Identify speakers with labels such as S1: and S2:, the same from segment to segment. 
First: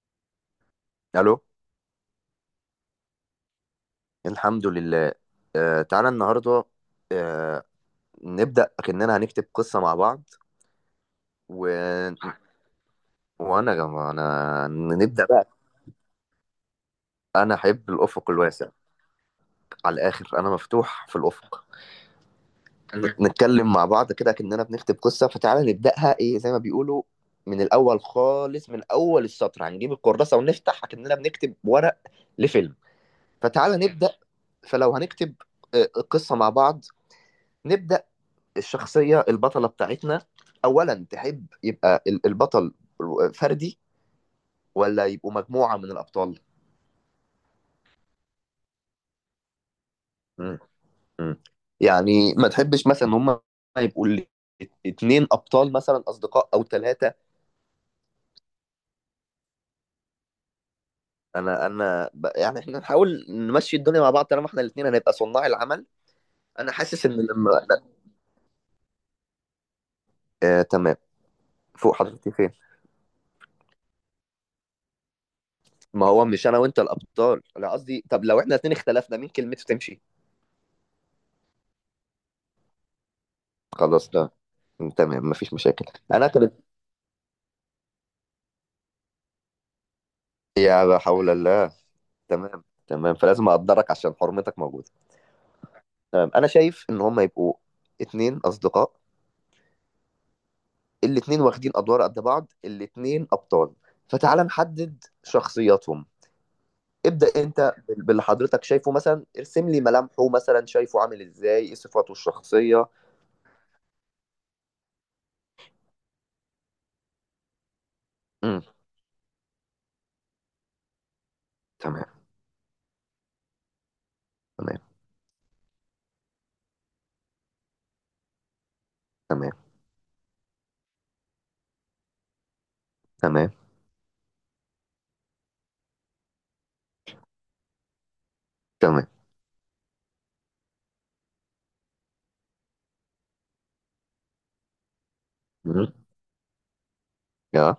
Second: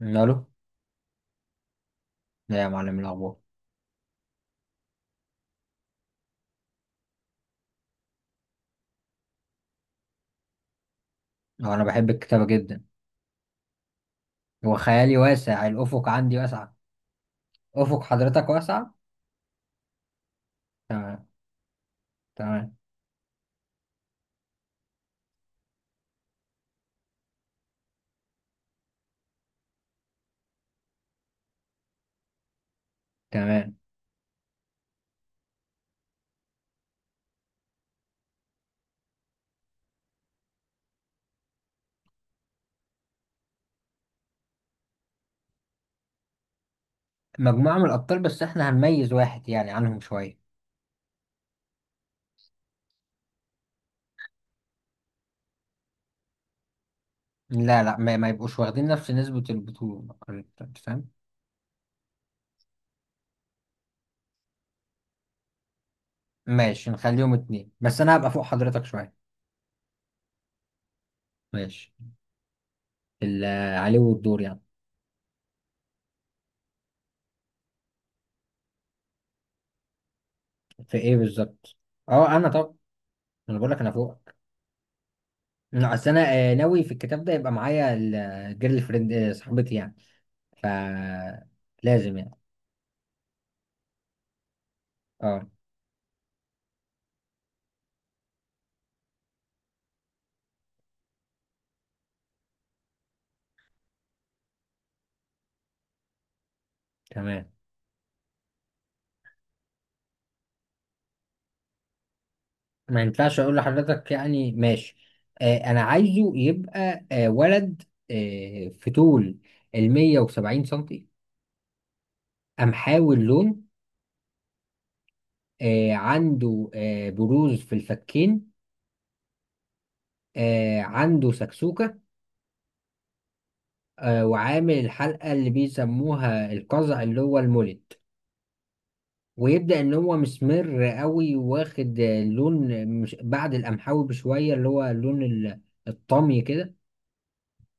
S1: الو.
S2: الو.
S1: لا يا معلم، إيه الاخبار؟
S2: الحمد لله. آه تعالى النهارده. آه. نبدا كاننا هنكتب قصه مع بعض و...
S1: هو انا بحب الكتابه جدا.
S2: وانا يا جماعه انا
S1: هو خيالي
S2: نبدا بقى.
S1: واسع، الافق عندي واسع.
S2: انا احب
S1: افق
S2: الافق
S1: حضرتك
S2: الواسع
S1: واسع.
S2: على الاخر، انا مفتوح في
S1: تمام.
S2: الافق.
S1: تمام.
S2: نتكلم مع بعض كده كاننا بنكتب قصه، فتعالى نبداها، ايه زي ما بيقولوا من الاول خالص، من اول السطر هنجيب الكراسه ونفتح كاننا بنكتب ورق لفيلم.
S1: تمام.
S2: فتعالى نبدا. فلو هنكتب آه، قصه مع بعض، نبدا الشخصية البطلة بتاعتنا. أولا تحب يبقى البطل فردي ولا يبقوا مجموعة من الأبطال؟
S1: مجموعه من الابطال، بس احنا هنميز واحد يعني عنهم شويه.
S2: مم. مم. يعني ما تحبش مثلا هم يبقوا اتنين أبطال مثلا أصدقاء أو ثلاثة؟
S1: لا، لا، ما يبقوش واخدين نفس نسبه البطوله. أنت فاهم؟
S2: أنا يعني إحنا نحاول نمشي الدنيا مع بعض طالما إحنا الاتنين هنبقى صناع العمل. أنا
S1: ماشي،
S2: حاسس إن
S1: نخليهم
S2: لما.
S1: اتنين بس انا هبقى فوق حضرتك شويه.
S2: آه تمام.
S1: ماشي.
S2: فوق حضرتك فين؟
S1: ال- عليه والدور يعني.
S2: ما هو مش أنا وأنت الأبطال؟ أنا قصدي، طب لو إحنا الاتنين اختلفنا مين كلمته تمشي؟
S1: في ايه بالظبط؟ اه، انا طب، انا بقول لك انا
S2: خلاص ده،
S1: فوقك.
S2: تمام مفيش مشاكل.
S1: لا، اصل
S2: انا
S1: انا
S2: كانت،
S1: ناوي في الكتاب ده يبقى معايا الجيرل فريند، صاحبتي يعني.
S2: يا لا حول الله.
S1: فلازم يعني.
S2: تمام تمام، فلازم اقدرك عشان حرمتك موجوده.
S1: اه،
S2: تمام، انا شايف ان هم يبقوا اتنين اصدقاء، الاتنين واخدين ادوار قد بعض، الاتنين ابطال. فتعال نحدد شخصياتهم. ابدأ
S1: تمام.
S2: انت باللي حضرتك شايفه، مثلا ارسم لي ملامحه، مثلا شايفه عامل ازاي، ايه صفاته الشخصيه؟
S1: ما ينفعش اقول لحضرتك يعني، ماشي. انا عايزه يبقى ولد.
S2: امم.
S1: في طول ال 170 سنتي.
S2: تمام.
S1: قمحاوي اللون.
S2: تمام.
S1: عنده بروز في الفكين.
S2: تمام.
S1: عنده سكسوكة.
S2: تمام.
S1: وعامل الحلقة اللي بيسموها القزع اللي هو المولد.
S2: تمام.
S1: ويبدأ ان هو مسمر قوي، واخد لون مش بعد القمحاوي بشوية، اللي هو اللون
S2: امم.
S1: الطمي كده.
S2: يا.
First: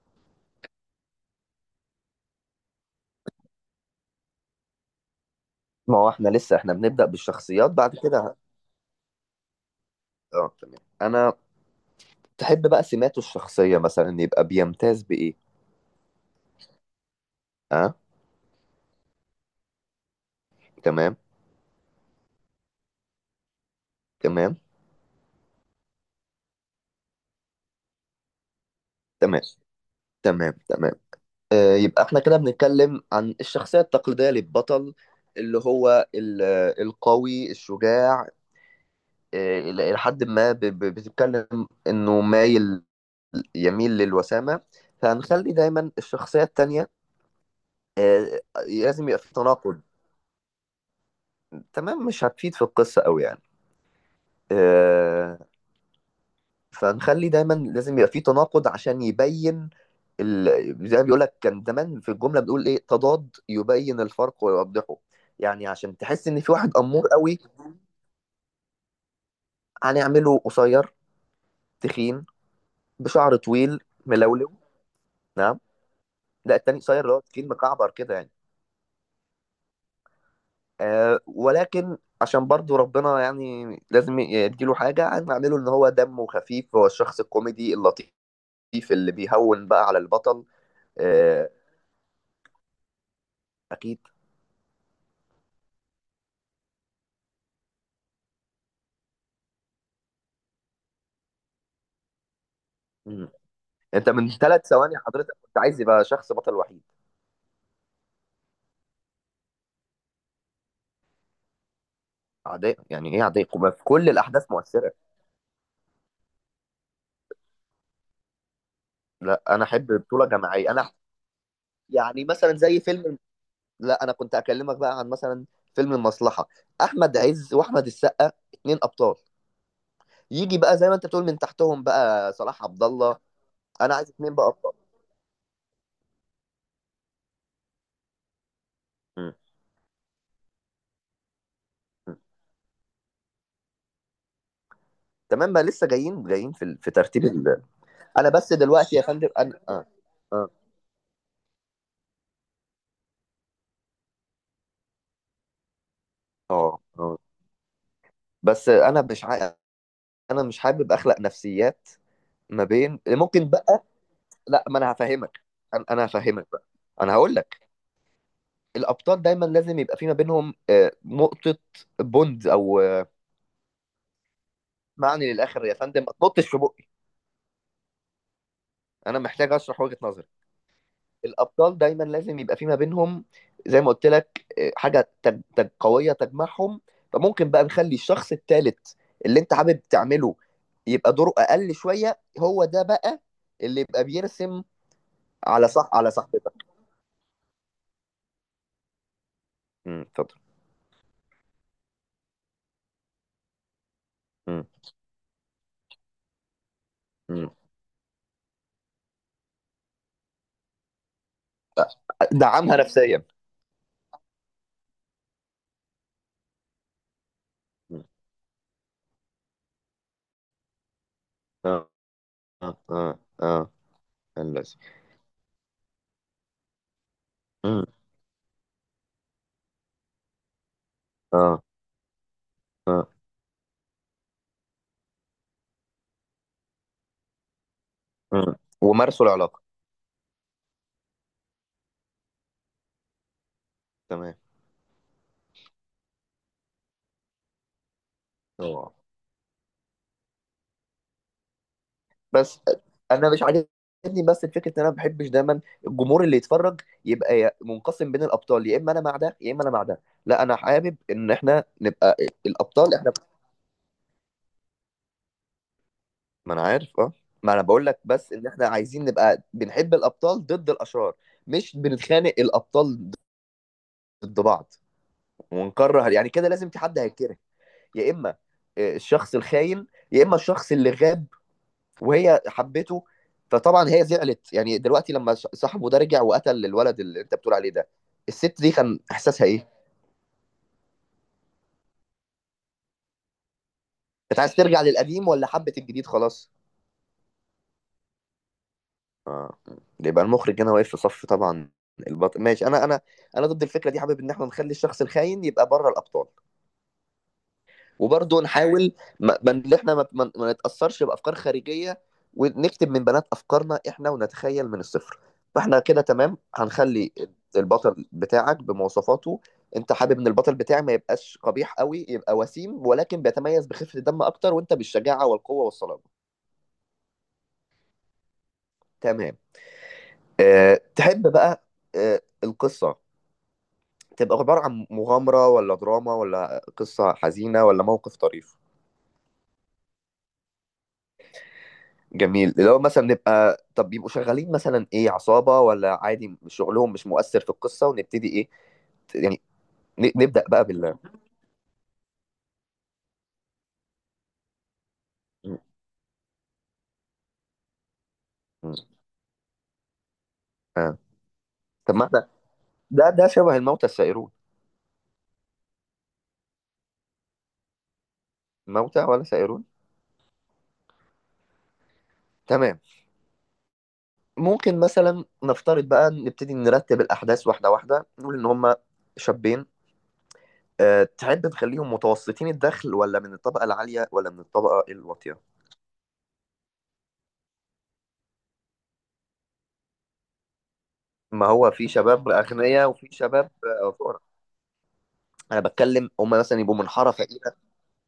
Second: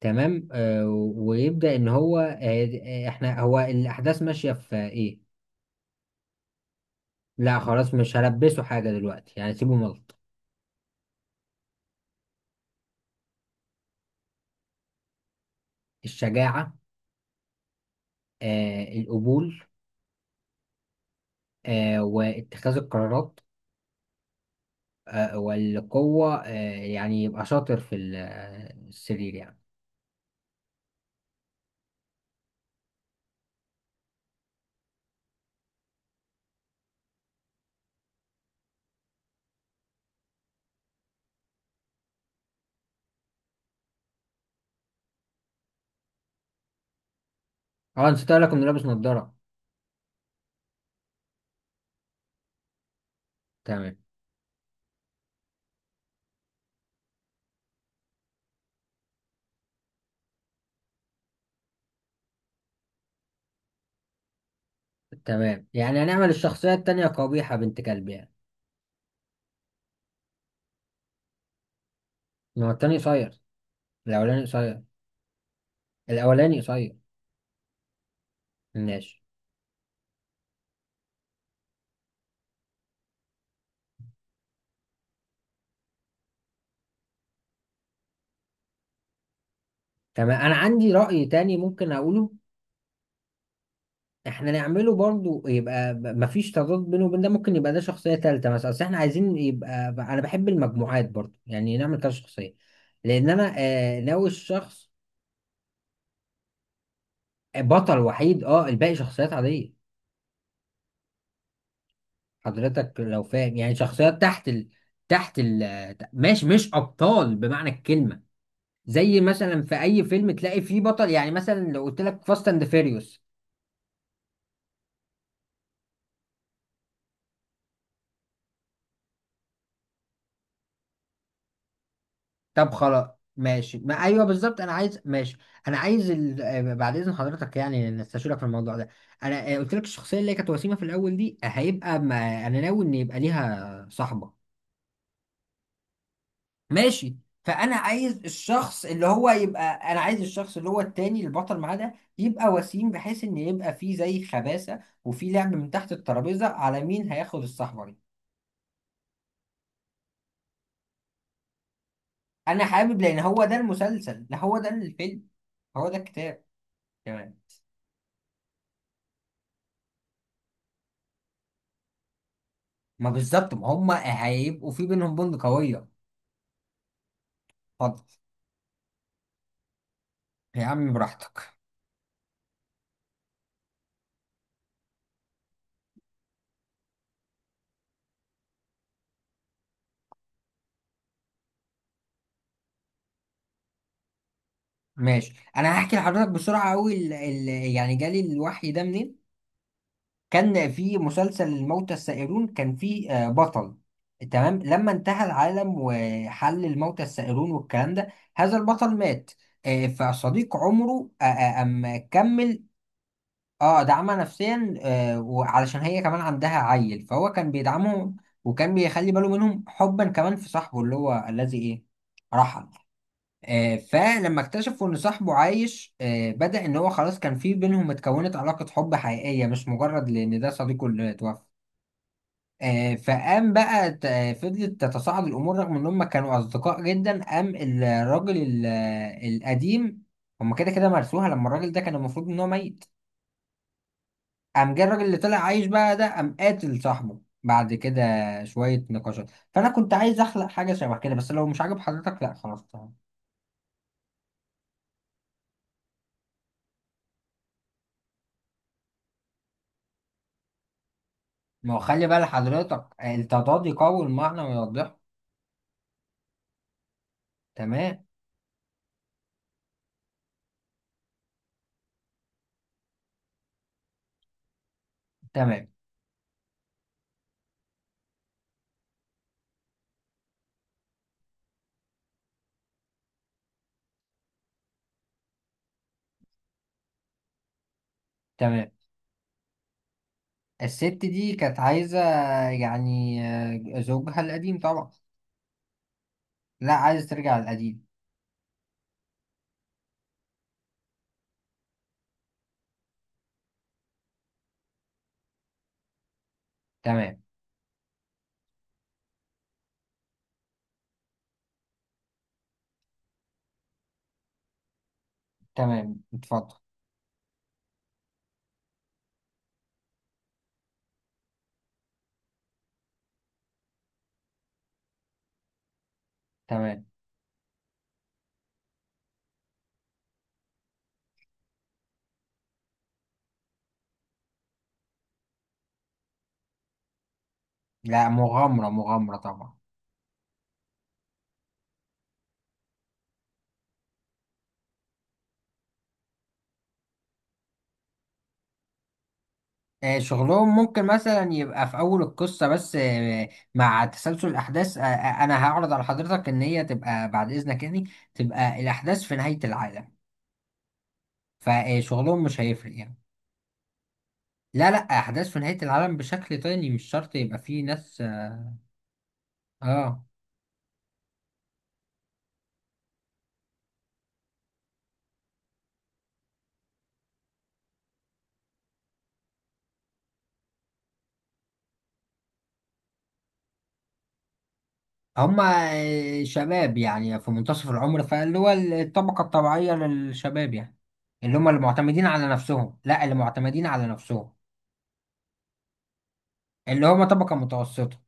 S1: تمام. ويبدأ ان هو احنا هو الاحداث ماشية في ايه؟
S2: ما هو احنا لسه احنا بنبدأ
S1: لا،
S2: بالشخصيات،
S1: خلاص،
S2: بعد
S1: مش
S2: كده
S1: هلبسه حاجة دلوقتي يعني، سيبه ملط.
S2: اه تمام انا. تحب بقى سماته الشخصية مثلا يبقى بيمتاز بإيه؟
S1: الشجاعة.
S2: أه.
S1: القبول.
S2: تمام.
S1: واتخاذ القرارات.
S2: تمام.
S1: والقوة. يعني يبقى شاطر في السرير
S2: تمام.
S1: يعني.
S2: تمام. تمام. يبقى احنا كده بنتكلم عن الشخصية التقليدية للبطل، اللي هو القوي الشجاع. إلى حد ما بتتكلم إنه مايل، يميل للوسامة. فهنخلي دايما الشخصية التانية،
S1: اه، نسيت
S2: آه،
S1: اقول لك انه لابس
S2: لازم يبقى في
S1: نظارة.
S2: تناقض. تمام مش هتفيد في القصة أوي يعني.
S1: تمام.
S2: آه، فنخلي دايما لازم يبقى في تناقض عشان يبين زي ما بيقول لك كان زمان في الجمله بنقول ايه، تضاد يبين الفرق ويوضحه.
S1: تمام.
S2: يعني عشان
S1: يعني
S2: تحس
S1: هنعمل
S2: ان في واحد
S1: الشخصية التانية
S2: امور قوي
S1: قبيحة بنت كلب يعني.
S2: هنعمله قصير، تخين،
S1: ما هو التاني
S2: بشعر
S1: قصير.
S2: طويل،
S1: الأولاني
S2: ملولو.
S1: قصير.
S2: نعم؟ لا
S1: الأولاني
S2: التاني
S1: قصير.
S2: قصير، اللي هو تخين مكعبر كده يعني.
S1: ماشي.
S2: آه ولكن عشان برضو ربنا يعني لازم يديله حاجة، هنعمله ان هو دمه خفيف، هو الشخص الكوميدي اللطيف اللي بيهون بقى على
S1: تمام.
S2: البطل.
S1: أنا عندي رأي
S2: آه
S1: تاني ممكن أقوله.
S2: اكيد.
S1: احنا نعمله برضو يبقى مفيش تضاد بينه وبين ده، ممكن يبقى ده شخصية تالتة مثلا، اصل احنا عايزين يبقى انا بحب المجموعات برضو يعني نعمل كذا شخصية. لان انا
S2: انت
S1: ناوي
S2: من ثلاث
S1: الشخص.
S2: ثواني حضرتك كنت عايز يبقى شخص بطل وحيد.
S1: بطل وحيد، اه، الباقي شخصيات عادية.
S2: عداء
S1: حضرتك
S2: يعني
S1: لو
S2: ايه؟ عداء
S1: فاهم،
S2: يبقى
S1: يعني
S2: في كل
S1: شخصيات تحت
S2: الاحداث مؤثره؟
S1: تحت ماشي، مش ابطال بمعنى الكلمة. زي
S2: لا
S1: مثلا
S2: انا
S1: في
S2: احب
S1: اي
S2: بطوله
S1: فيلم تلاقي
S2: جماعيه
S1: فيه
S2: انا.
S1: بطل، يعني مثلا لو قلت
S2: يعني
S1: لك فاست
S2: مثلا
S1: اند
S2: زي فيلم،
S1: فيريوس.
S2: لا انا كنت اكلمك بقى عن مثلا فيلم المصلحه، احمد عز واحمد السقا اتنين ابطال، يجي بقى زي ما انت بتقول من تحتهم بقى صلاح
S1: طب،
S2: عبد
S1: خلاص.
S2: الله.
S1: ماشي،
S2: انا
S1: ما
S2: عايز
S1: ايوه
S2: اتنين بقى
S1: بالظبط، انا
S2: ابطال.
S1: عايز، ماشي. انا عايز ال... آه، بعد اذن حضرتك يعني نستشيرك في الموضوع ده.
S2: م-
S1: انا قلت لك الشخصيه اللي هي كانت وسيمه في الاول دي، هيبقى
S2: م.
S1: ما... انا ناوي ان يبقى ليها صاحبه.
S2: تمام بقى، لسه جايين جايين في
S1: ماشي.
S2: ترتيب
S1: فانا عايز
S2: انا بس
S1: الشخص
S2: دلوقتي يا
S1: اللي
S2: فندم
S1: هو
S2: انا
S1: يبقى.
S2: اه
S1: انا عايز
S2: اه
S1: الشخص اللي هو التاني البطل معاه ده يبقى وسيم، بحيث ان يبقى فيه زي خباثه وفي لعب من تحت الترابيزه
S2: اه.
S1: على مين
S2: آه.
S1: هياخد الصحبه دي.
S2: بس انا مش عا... انا مش حابب اخلق نفسيات.
S1: انا
S2: ما بين
S1: حابب، لان هو
S2: ممكن
S1: ده
S2: بقى،
S1: المسلسل، ده هو
S2: لا
S1: ده
S2: ما انا
S1: الفيلم.
S2: هفهمك. انا
S1: هو ده
S2: أنا
S1: الكتاب
S2: هفهمك بقى. انا
S1: كمان.
S2: هقول لك. الابطال دايما لازم يبقى في ما بينهم نقطه بوند او
S1: ما بالظبط، ما هم هيبقوا في بينهم
S2: معني
S1: بوند
S2: للاخر، يا
S1: قوية.
S2: فندم ما تنطش في بقي.
S1: اتفضل.
S2: انا محتاج اشرح وجهه نظري.
S1: يا عم براحتك.
S2: الابطال دايما لازم يبقى في ما بينهم زي ما قلت لك حاجه قويه تجمعهم. فممكن بقى نخلي الشخص الثالث اللي انت حابب تعمله يبقى دوره اقل شويه، هو ده بقى اللي يبقى بيرسم.
S1: ماشي،
S2: على
S1: انا
S2: صح،
S1: هحكي
S2: على
S1: لحضرتك
S2: صاحبتك.
S1: بسرعة قوي يعني جالي الوحي ده منين.
S2: امم، اتفضل.
S1: كان في مسلسل الموتى السائرون، كان في بطل. تمام.
S2: مم،
S1: لما انتهى العالم وحل الموتى السائرون
S2: مم.
S1: والكلام ده، هذا البطل مات. فصديق عمره أم كمل.
S2: دعمها نفسيا.
S1: اه، دعمها نفسيا. وعلشان هي كمان عندها عيل فهو كان بيدعمهم. وكان بيخلي باله منهم حبا كمان في صاحبه اللي هو الذي ايه،
S2: اه
S1: رحل.
S2: اه اه اه.
S1: فلما
S2: هندسة.
S1: اكتشفوا ان صاحبه عايش، بدأ ان هو خلاص كان في
S2: مم.
S1: بينهم، اتكونت علاقة حب حقيقية، مش مجرد لان ده صديقه اللي اتوفى.
S2: اه اه.
S1: فقام بقى فضلت تتصاعد الامور، رغم ان هم كانوا اصدقاء جدا، قام الراجل
S2: مم. ومارسوا العلاقه.
S1: القديم. هم كده كده مرسوها لما الراجل ده كان المفروض ان هو ميت.
S2: تمام.
S1: قام جه الراجل اللي طلع عايش بقى ده، قام قاتل صاحبه بعد كده. شوية
S2: هو
S1: نقاشات، فأنا كنت عايز أخلق حاجة شبه كده، بس لو مش عاجب حضرتك لأ،
S2: بس
S1: خلاص، تمام.
S2: انا مش عاجبني، بس الفكره ان انا ما بحبش دايما الجمهور اللي يتفرج يبقى منقسم بين الابطال، يا اما انا مع ده يا اما انا مع ده. لا انا حابب ان احنا
S1: ما هو خلي
S2: نبقى
S1: بقى لحضرتك
S2: الابطال احنا.
S1: التضاد يقوي المعنى ويوضحه.
S2: ما انا عارف اه ما انا بقول لك
S1: تمام.
S2: بس ان احنا عايزين نبقى بنحب الابطال ضد الاشرار، مش بنتخانق الابطال ضد بعض.
S1: تمام.
S2: ونكره، يعني كده لازم في حد هيتكره، يا اما الشخص الخاين يا اما الشخص اللي غاب وهي حبته. فطبعا هي زعلت، يعني دلوقتي لما صاحبه ده رجع وقتل الولد اللي انت بتقول عليه ده، الست
S1: تمام.
S2: دي كان احساسها ايه؟
S1: الست دي كانت عايزة يعني زوجها
S2: كانت عايز
S1: القديم
S2: ترجع
S1: طبعا.
S2: للقديم ولا حبت الجديد خلاص؟
S1: لا، عايز ترجع للقديم.
S2: اه. يبقى المخرج هنا واقف في صف طبعا البطل، ماشي. انا انا انا ضد الفكره دي، حابب ان احنا نخلي الشخص الخاين يبقى بره الابطال.
S1: تمام.
S2: وبرضه نحاول ان احنا ما نتاثرش بافكار خارجيه، ونكتب من بنات افكارنا احنا، ونتخيل من الصفر. فاحنا كده
S1: تمام.
S2: تمام،
S1: اتفضل.
S2: هنخلي البطل بتاعك بمواصفاته. انت حابب ان البطل بتاعي ما يبقاش قبيح قوي، يبقى وسيم ولكن بيتميز بخفه الدم اكتر، وانت بالشجاعه والقوه والصلابه.
S1: تمام.
S2: تمام. تحب بقى القصه تبقى عباره عن مغامره، ولا دراما، ولا قصه حزينه، ولا
S1: لا،
S2: موقف طريف؟
S1: مغامرة مغامرة طبعا.
S2: جميل، اللي هو مثلا نبقى، طب بيبقوا شغالين مثلا ايه، عصابة ولا عادي شغلهم مش مؤثر في القصة، ونبتدي ايه؟ يعني نبدأ
S1: شغلهم
S2: بقى
S1: ممكن
S2: بال
S1: مثلا يبقى في أول القصة بس، مع تسلسل الأحداث أنا
S2: م-
S1: هعرض على حضرتك إن هي تبقى بعد إذنك يعني، تبقى
S2: م-
S1: الأحداث في نهاية العالم.
S2: آه. طب ما
S1: فشغلهم
S2: احنا،
S1: مش هيفرق يعني.
S2: ده شبه الموتى السائرون،
S1: لا، لا، أحداث في نهاية العالم بشكل تاني، مش شرط يبقى فيه ناس.
S2: الموتى ولا سائرون.
S1: آه.
S2: تمام. ممكن مثلا نفترض بقى نبتدي نرتب الأحداث واحدة واحدة، نقول إن هما شابين. أه تحب نخليهم متوسطين الدخل، ولا من الطبقة العالية، ولا من الطبقة الواطية؟
S1: هما شباب يعني في منتصف العمر، فاللي هو الطبقة الطبيعية للشباب يعني، اللي
S2: ما
S1: هما اللي
S2: هو في
S1: معتمدين على
S2: شباب
S1: نفسهم،
S2: أغنياء
S1: لا
S2: وفي
S1: اللي
S2: شباب
S1: معتمدين على
S2: فقراء.
S1: نفسهم.
S2: أنا بتكلم هما مثلا يبقوا
S1: اللي
S2: من
S1: هما
S2: حارة
S1: طبقة
S2: فقيرة.
S1: متوسطة.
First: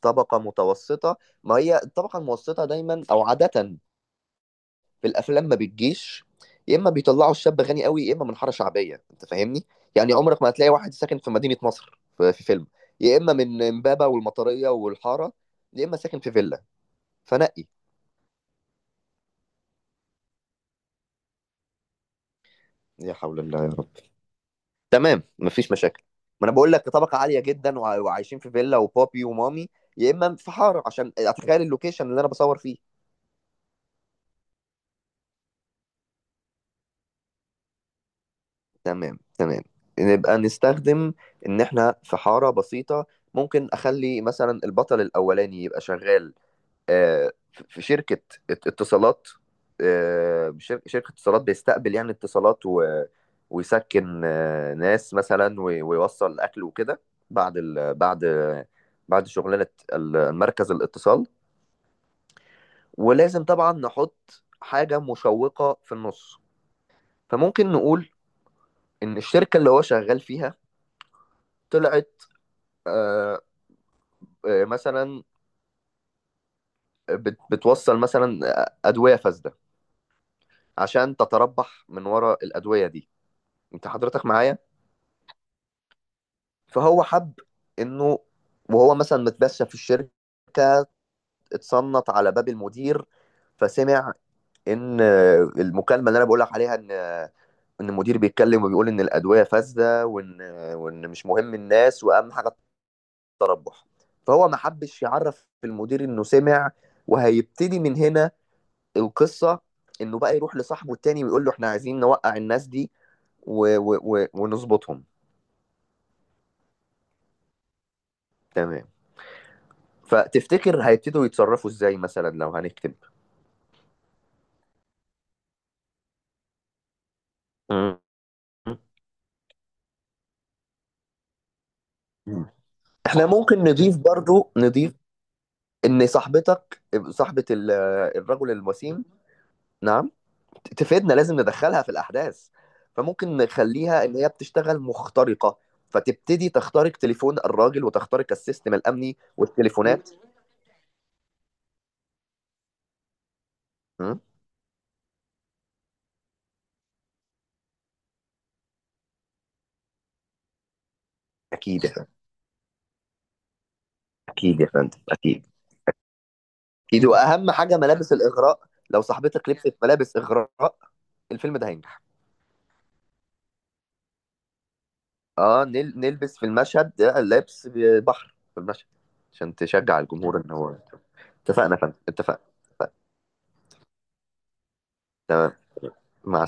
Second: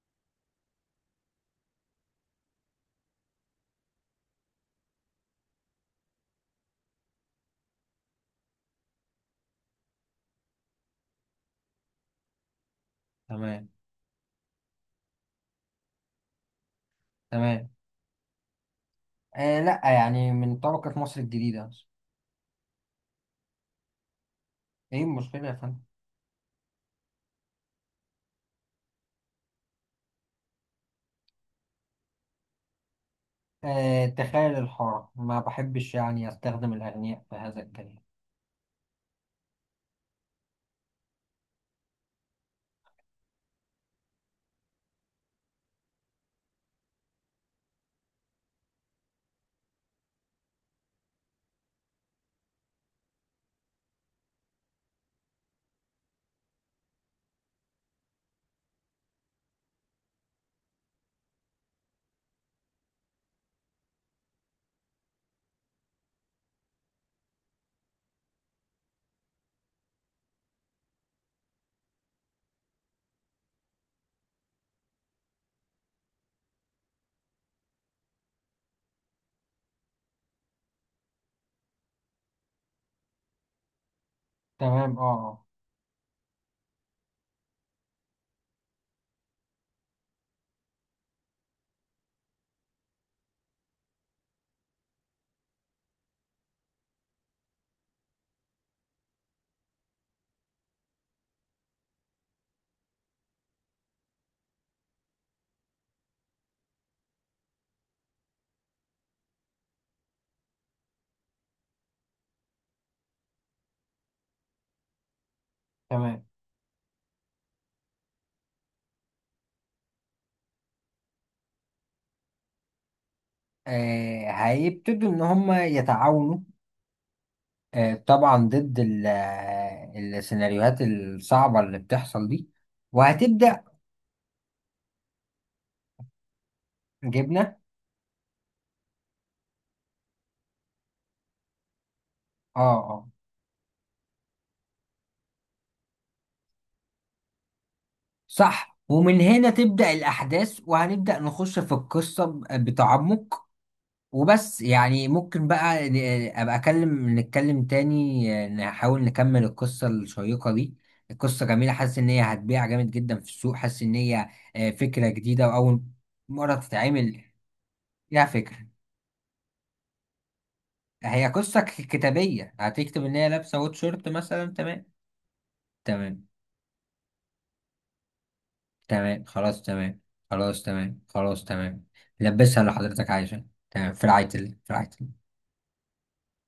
S2: طبقة متوسطة. ما هي الطبقة المتوسطة دايما أو عادة في الأفلام ما بتجيش، يا إما بيطلعوا الشاب غني قوي يا إما من حارة شعبية، أنت فاهمني؟ يعني عمرك ما هتلاقي واحد ساكن في مدينة نصر في في فيلم، يا إما من
S1: تمام.
S2: إمبابة والمطرية والحارة يا إما ساكن في فيلا فنقي.
S1: تمام. لا، يعني من طبقة مصر الجديدة.
S2: يا حول الله يا رب.
S1: ايه
S2: تمام
S1: المشكلة يا
S2: مفيش
S1: فندم؟
S2: مشاكل. ما أنا بقول لك طبقة عالية جدا وعايشين في فيلا وبابي ومامي، يا إما في حارة عشان أتخيل اللوكيشن اللي أنا بصور فيه.
S1: تخيل الحارة، ما بحبش يعني استخدم الأغنياء في هذا الكلام.
S2: تمام تمام. نبقى نستخدم ان احنا في حارة بسيطة. ممكن اخلي مثلا البطل الاولاني يبقى شغال في شركة اتصالات، شركة اتصالات بيستقبل يعني اتصالات ويسكن ناس مثلا ويوصل اكل وكده. بعد ال... بعد بعد شغلانة مركز الاتصال. ولازم طبعا نحط حاجة مشوقة في النص. فممكن نقول ان الشركة اللي هو شغال فيها طلعت آه، مثلا بتوصل مثلا أدوية فاسدة عشان تتربح من ورا الأدوية دي، أنت حضرتك معايا؟
S1: تمام. اه.
S2: فهو حب إنه، وهو مثلا متبشى في الشركة، اتصنت على باب المدير فسمع إن المكالمة اللي أنا بقولك عليها إن إن المدير بيتكلم وبيقول إن الأدوية فاسدة، وإن مش مهم الناس وأهم حاجة التربح. فهو ما حبش يعرف المدير إنه سمع. وهيبتدي من هنا القصة، انه بقى يروح لصاحبه التاني ويقول له احنا عايزين نوقع الناس دي ونظبطهم.
S1: تمام.
S2: تمام. فتفتكر هيبتدوا يتصرفوا ازاي مثلا لو هنكتب؟
S1: هيبتدوا إن هما يتعاونوا.
S2: مم.
S1: طبعا ضد السيناريوهات الصعبة اللي بتحصل دي.
S2: احنا ممكن
S1: وهتبدأ.
S2: نضيف برضو، نضيف ان صاحبتك، صاحبة
S1: جبنة.
S2: الرجل الوسيم، نعم، تفيدنا، لازم ندخلها في الاحداث.
S1: اه. اه.
S2: فممكن نخليها ان هي بتشتغل مخترقة، فتبتدي تخترق تليفون الراجل وتخترق السيستم
S1: صح،
S2: الامني
S1: ومن هنا تبدأ
S2: والتليفونات.
S1: الأحداث وهنبدأ نخش في القصة بتعمق.
S2: مم.
S1: وبس يعني ممكن بقى ابقى اكلم نتكلم تاني، نحاول نكمل القصة الشيقة دي. القصة جميلة،
S2: اكيد يا
S1: حاسس
S2: فندم،
S1: ان هي هتبيع جامد جدا في السوق، حاسس ان هي
S2: اكيد يا فندم،
S1: فكرة
S2: اكيد.
S1: جديدة واول مرة
S2: اكيد،
S1: تتعمل
S2: واهم حاجه ملابس
S1: فيها فكرة.
S2: الاغراء. لو صاحبتك لبست ملابس اغراء
S1: هي
S2: الفيلم
S1: قصة
S2: ده هينجح.
S1: كتابية هتكتب ان هي لابسة ووت شورت مثلا، تمام.
S2: اه
S1: تمام.
S2: نلبس في المشهد ده لبس بحر في المشهد،
S1: تمام.
S2: عشان
S1: خلاص.
S2: تشجع
S1: تمام.
S2: الجمهور ان
S1: خلاص.
S2: هو.
S1: تمام. خلاص.
S2: اتفقنا يا
S1: تمام.
S2: فندم اتفقنا.
S1: لبسها اللي
S2: اتفقنا.
S1: حضرتك عايزة. تمام، في رعاية الله، في رعاية الله.
S2: مع